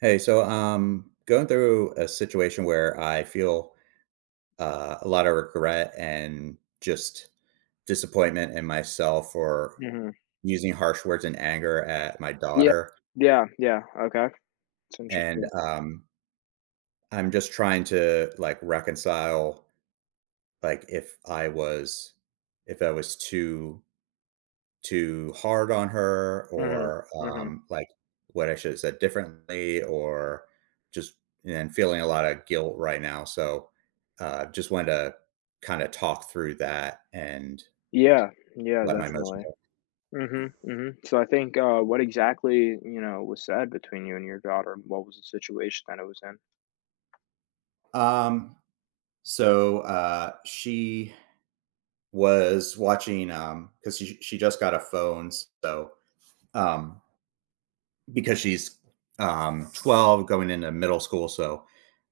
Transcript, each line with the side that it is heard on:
right: Hey, going through a situation where I feel a lot of regret and just disappointment in myself for
left: Mhm.
right: using harsh words and anger at my
left: Yeah.
right: daughter,
left: Yeah, yeah, okay. It's
right: and
left: interesting.
right: um, I'm just trying to like reconcile like if I was too hard on her
left: Mhm,
right: or,
left: mhm.
right: um, like, what I should have said differently or just and feeling a lot of guilt right now, so, just wanted to kinda talk through that and
left: Yeah, yeah,
right: let my emotions
left: definitely. Mhm, mhm. So I think, what exactly, you know, was said between you and your daughter? And What was the situation that it was in?
right: out. She was watching, because she just got a phone, so, um, because she's, 12 going into middle school, so,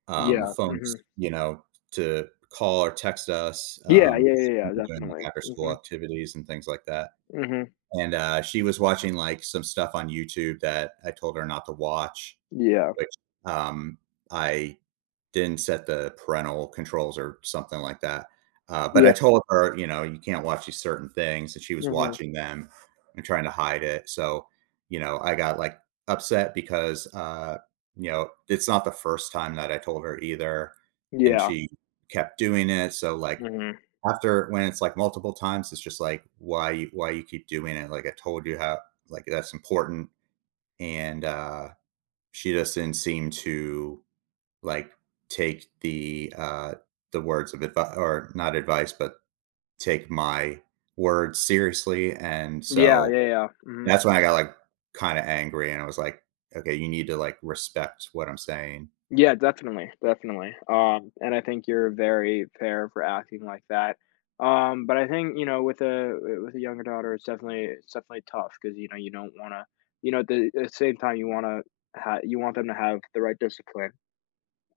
left: Yeah,
right: Phones,
left: mhm.
right: you know, to call or text us,
left: Yeah, yeah, yeah,
right: 'cause we're gonna
left: yeah,
right: be doing, like,
left: definitely.
right: after school
left: Mhm,
right: activities and things like that,
left: mhm.
right: and, she was watching, like, some stuff on YouTube that I told her not to watch,
left: Yeah.
right: which, um, I didn't set the parental controls or something like that. But
left: Yeah.
right: I told her, you know, you can't watch these certain things, and she was
left: Mhm.
right: watching them and trying to hide it. So, you know, I got like upset because, you know, it's not the first time that I told her either, and
left: Yeah.
right: she kept doing it. So, like
left: Mhm.
right: after when it's like multiple times, it's just like why you keep doing it? Like I told you how like that's important, and she just didn't seem to like, take the words of advice, or not advice, but take my words seriously, and
left: Yeah,
right: so
left: yeah, yeah. Mhm.
right: that's when I got, like, kinda angry, and I was like, "Okay, you need to, like, respect what I'm saying."
left: Yeah, definitely, definitely. And I think you're very fair for acting like that. But I think you know, with a younger daughter, it's definitely tough because you know you don't want to, you know, at the same time you want to you want them to have the right discipline.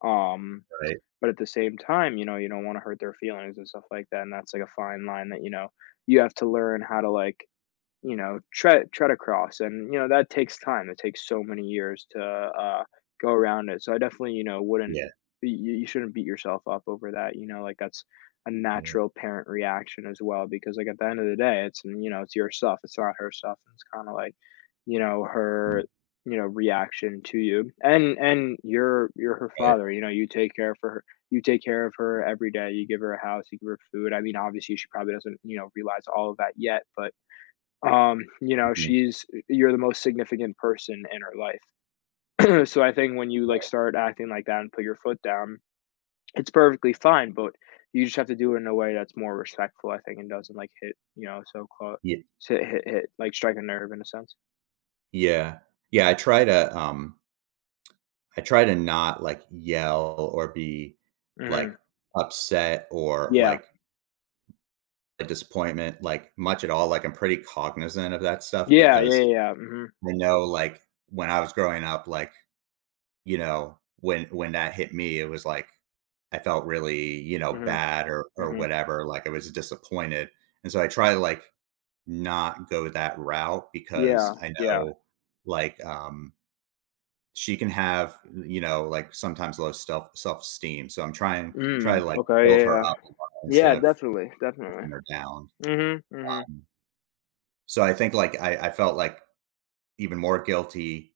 left: Um,
right: Right.
left: but at the same time, you know, you don't want to hurt their feelings and stuff like that. And that's like a fine line that you know you have to learn how to like you know, tread across, and, you know, that takes time, it takes so many years to, go around it, so I definitely, you know, wouldn't
right: Yeah,
left: y you shouldn't beat yourself up over that, you know, like, that's a
right: yeah,
left: natural parent reaction as well because, like, at the end of the day, it's you know, it's your stuff, it's not her stuff, and it's kinda like, you know,
right: mm,
left: her, you know, reaction to you, and you're her
right: right.
left: father, you know, you take care for her you take care of her every day, you give her a house, you give her food. I mean, obviously, she probably doesn't, you know, realize all of that yet, but you know,
right: Mm.
left: she's you're the most significant person in her life. So I think when you like start acting like that and put your foot down, it's perfectly fine, but you just have to do it in a way that's more respectful, I think, and doesn't like hit, you know, so close,
right: Ye
left: hit, like strike a nerve in a sense.
right: yeah. Yeah, I try to not, like, yell or be, like,
left: hmm
right: upset or,
left: Yeah.
right: like, a disappointment, like, much at all, like, I'm pretty cognizant of that stuff
left: Yeah. Yeah. Yeah.
right: because
left: yeah.
right: I know, like, when I was growing up, like, you know, when that hit me, it was like I felt really, you know,
left: Hmm
right: bad or
left: hmm
right: whatever, like, I was disappointed, and so I try to, like, not go that route
left: Yeah.
right: because I
left: Yeah.
right: know, like, she can have, you know, like sometimes low self self-esteem. So I'm trying try
left: Mm.
right: to like build
left: Okay. Yeah.
right: her
left: Yeah.
right: up a lot instead
left: Yeah.
right: of
left: Definitely. Definitely.
right: pushing her down.
left: hmm hmm
right: Um, so I think like I felt like even more guilty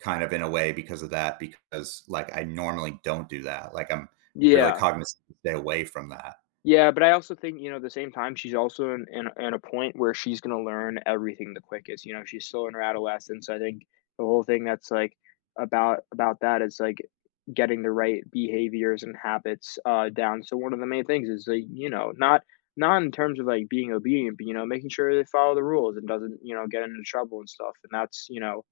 right: kind of in a way because of that, because like I normally don't do that. Like I'm really
left: Yeah.
right: cognizant to stay away from that.
left: Yeah, but I also think, you know, at the same time, she's also in in a point where she's gonna learn everything the quickest, you know, she's still in her adolescence. I think the whole thing that's, like, about that is, like, getting the right behaviors and habits, down, so one of the main things is, like, you know, not not in terms of, like, being obedient, but, you know, making sure they follow the rules and doesn't, you know, get into trouble and stuff, and that's, you know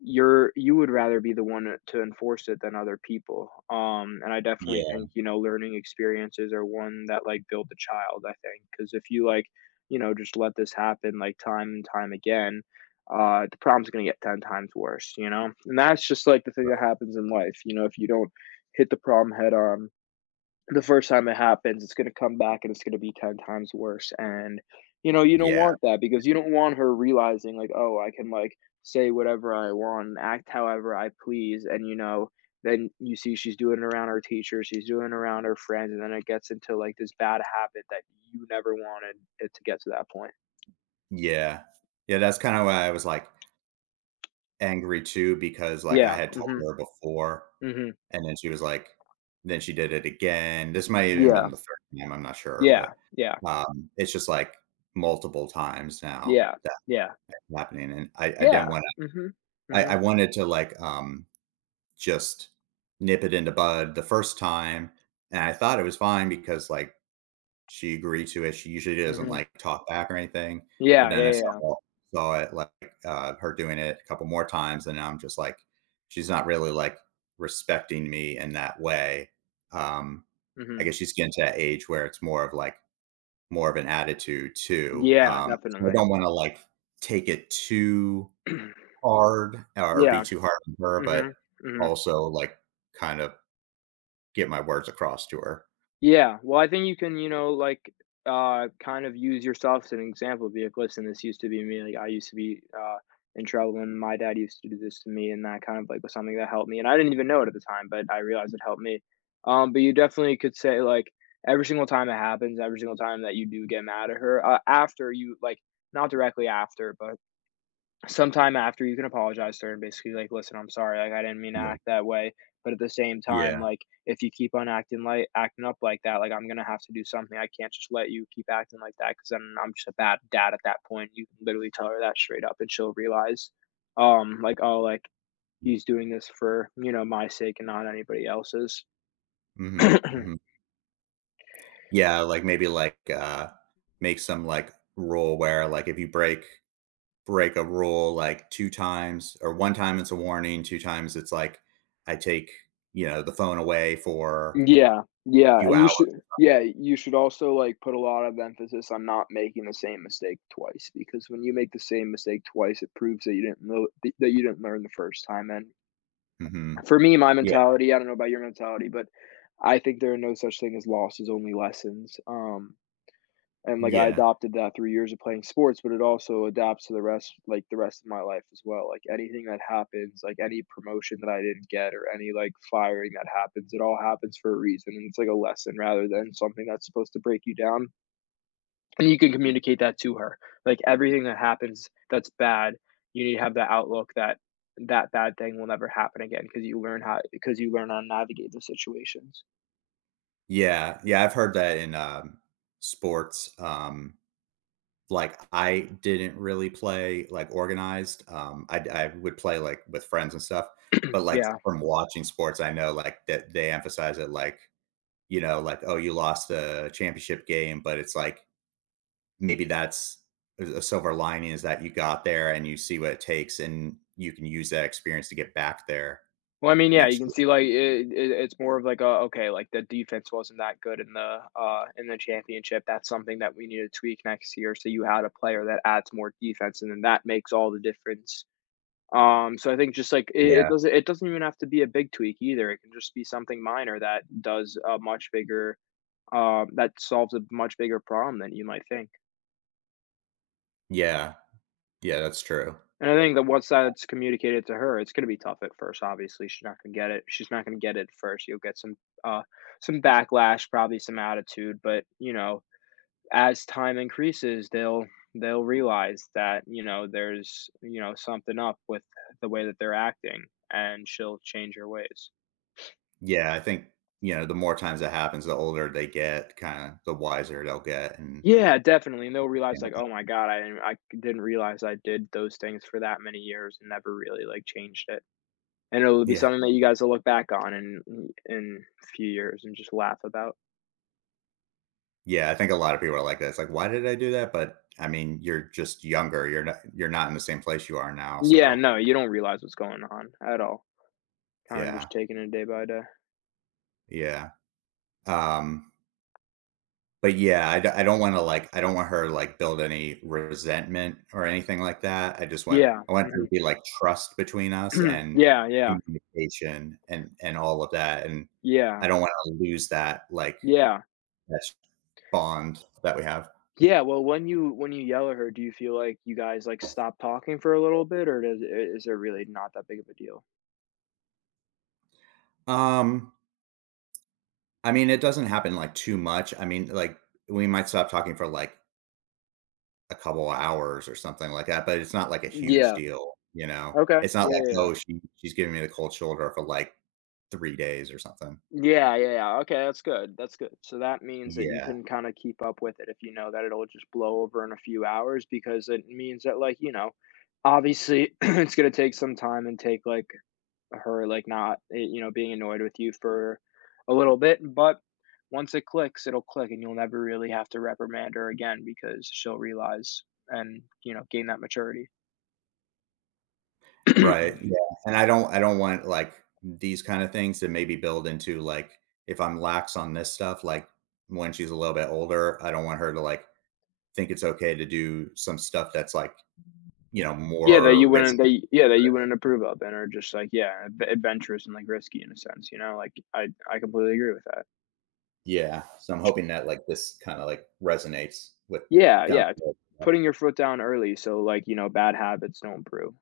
left: you would rather be the one to enforce it than other people. And I definitely
right: Yeah.
left: think, you know, learning experiences are one that like build the child, I think, because if you like, you know, just let this happen like time and time again, the problem's gonna get 10 times worse, you know? And that's just like the thing that
right: Right.
left: happens in life, you know, if you don't hit the problem head on, the first time it happens, it's going to come back and it's going to be 10 times worse. And, you know, you don't
right: Yeah.
left: want that because you don't want her realizing, like, oh, I can, like, say whatever I want and act however I please. And, you know, then you see she's doing it around her teacher, she's doing it around her friends. And then it gets into, like, this bad habit that you never wanted it to get to that point.
right: Yeah. Yeah. That's kind of why I was like angry too, because like I
left: Yeah.
right: had told her before.
left: Hmm
right: And then she was like then she did it again. This might even
left: Yeah.
right: been the 3rd time, I'm not sure, but,
left: Yeah. Yeah.
right: it's just, like, multiple times now
left: Yeah.
right: that
left: Yeah.
right: it's happening, and I
left: Yeah.
right: didn't wanna
left: hmm hmm
right: I wanted to, like, just nip it into bud the first time, and I thought it was fine because, like, she agreed to it. She usually doesn't,
left: hmm
right: like, talk back or anything, but
left: Yeah.
right: then
left: Yeah.
right: I
left: Yeah.
right: saw saw it, like, her doing it a couple more times, and I'm just like, she's not really, like, respecting me in that way. Um, I
left: hmm
right: guess she's getting to that age where it's more of an attitude too.
left: Yeah.
right: So I
left: Definitely.
right: don't wanna, like, take it too hard or be
left: Yeah,
right: too hard on her,
left: mhm,
right: but
left: mhm.
right: also, like, kind of get my words across to her.
left: Yeah, well, I think you can, you know, like, kind of use yourself as an example, be like, "Listen, this used to be me, like, I used to be, in trouble, and my dad used to do this to me," and that kind of, like, was something that helped me, and I didn't even know it at the time, but I realized it helped me. But you definitely could say, like, every single time it happens, every single time that you do get mad at her, after you like, not directly after, but sometime after you can apologize to her and basically like, "Listen, I'm sorry, like I didn't mean to
right: Yeah.
left: act that way." But at the same time,
right: Yeah.
left: like if you keep on acting acting up like that, like I'm gonna have to do something. I can't just let you keep acting like that because then I'm just a bad dad at that point. You can literally tell her that straight up and she'll realize, like, oh, like he's doing this for, you know, my sake and not anybody else's.
right: Mhm. Mhm. Yeah, like, maybe, like, make some, like, rule where, like, if you break a rule, like, 2 times or 1 time, it's a warning, 2 times, it's like, I take, you know, the phone away for
left: Yeah,
right: a
left: yeah,
right: few
left: and
right: hours.
left: you should yeah, you should also, like, put a lot of emphasis on not making the same mistake twice, because when you make the same mistake twice, it proves that you didn't know that you didn't learn the first time, and
right: Mhm.
left: for me, my
right: Yeah.
left: mentality I don't know about your mentality, but I think there are no such thing as losses, only lessons. And like I
right: Yeah.
left: adopted that through years of playing sports, but it also adapts to the rest, like the rest of my life as well. Like anything that happens, like any promotion that I didn't get or any like firing that happens, it all happens for a reason. And it's like a lesson rather than something that's supposed to break you down. And you can communicate that to her. Like everything that happens that's bad, you need to have that outlook that that bad thing will never happen again because you learn how because you learn how to navigate the situations.
right: Yeah. Yeah, I've heard that in, sports, like, I didn't really play, like, organized, I would play, like, with friends and stuff, but, like,
left: Yeah.
right: from watching sports, I know, like, that they emphasize it, like you know, like, oh, you lost a championship game, but it's like maybe that's a silver lining is that you got there and you see what it takes and you can use that experience to get back there
left: Well, I mean, yeah, you
right: next
left: can
right: year.
left: see like it, it's more of like a okay, like the defense wasn't that good in the championship. That's something that we need to tweak next year. So you had a player that adds more defense, and then that makes all the difference. So I think just like it,
right: Yeah.
left: doesn't it doesn't even have to be a big tweak either. It can just be something minor that does a much bigger that solves a much bigger problem than you might think.
right: Yeah. Yeah, that's true.
left: And I think that once that's communicated to her, it's gonna be tough at first, obviously, she's not gonna get it she's not gonna get it at first, you'll get uh, some backlash, probably some attitude, but, you know, as time increases, they'll realize that, you know, there's, you know, something up with the way that they're acting, and she'll change her ways.
right: Yeah, I think, you know, the more times that happens, the older they get, kind of the wiser they'll get and
left: Yeah, definitely, and they'll
right: and
left: realize,
right: I
left: like,
right: think
left: "Oh my god, I didn't realize I did those things for that many years and never really, like, changed it." And it'll be
right: Yeah.
left: something that you guys will look back on in a few years and just laugh about.
right: Yeah, I think a lot of people are like that. It's like, why did I do that? But I mean, you're just younger. You're not in the same place you are now.
left: Yeah,
right: So
left: no, you don't realize what's going on at all. Kinda
right: yeah.
left: just taking it day by day.
right: Yeah. Um But yeah, I don't wanna, like I don't want her to, like, build any resentment or anything like that. I just want
left: Yeah,
right: I want there to
left: mhm.
right: be, like, trust between us and
left: Yeah, yeah,
right: communication and all of that, and
left: yeah,
right: I don't wanna lose that, like,
left: yeah.
right: that bond that we have.
left: Yeah, well, when you yell at her, do you feel like you guys, like, stop talking for a little bit, or does is it really not that big of a deal?
right: Um, I mean, it doesn't happen, like, too much. I mean, like, we might stop talking for, like, a couple of hours or something like that, but it's not, like, a huge
left: Yeah.
right: deal, you know?
left: Okay.
right: It's not
left: Yeah,
right: like,
left: yeah, yeah.
right: "Oh, she's giving me the cold shoulder for, like, 3 days or something."
left: Yeah, yeah, yeah, okay, that's good, that's good. So that means that you
right: Yeah,
left: can kinda keep up with it if you know that it'll just blow over in a few hours because it means that, like, you know, obviously, it's gonna take some time and take, like, her, like, not, you know, being annoyed with you for a little bit, but once it clicks, it'll click, and you'll never really have to reprimand her again because she'll realize and, you know, gain that maturity.
right: right, yeah, and I don't want, like, these kinda things to maybe build into, like, if I'm lax on this stuff, like, when she's a little bit older, I don't want her to, like, think it's okay to do some stuff that's, like, you know,
left: Yeah, that
right: more
left: you wouldn't
right: risky.
left: that yeah, that you wouldn't approve of and are just like, yeah, ad adventurous and, like, risky in a sense, you know? Like, I completely agree with that.
right: Yeah, so I'm hoping that, like, this kinda, like, resonates with
left: Yeah,
right: down
left: yeah, it's
right: the road.
left: putting your foot down early so, like, you know, bad habits don't brew,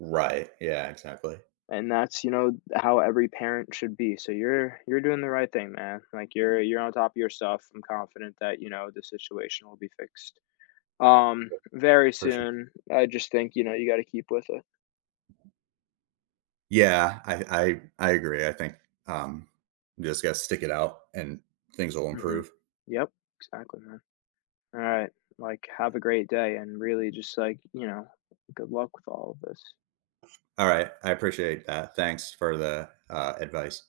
right: Yeah, right, yeah, exactly.
left: and that's, you know, how every parent should be, so you're doing the right thing, man, like, you're on top of your stuff. I'm confident that, you know, the situation will be fixed, very
right: For sure.
left: soon. I just think, you know, you gotta keep with it.
right: Yeah, I agree, I think, um, you just gotta stick it out and things will
left: Mhm.
right: improve.
left: Yep, exactly, man. All right. Like, have a great day and really just like, you know, good luck with all of this.
right: All right. I appreciate that. Thanks for the advice.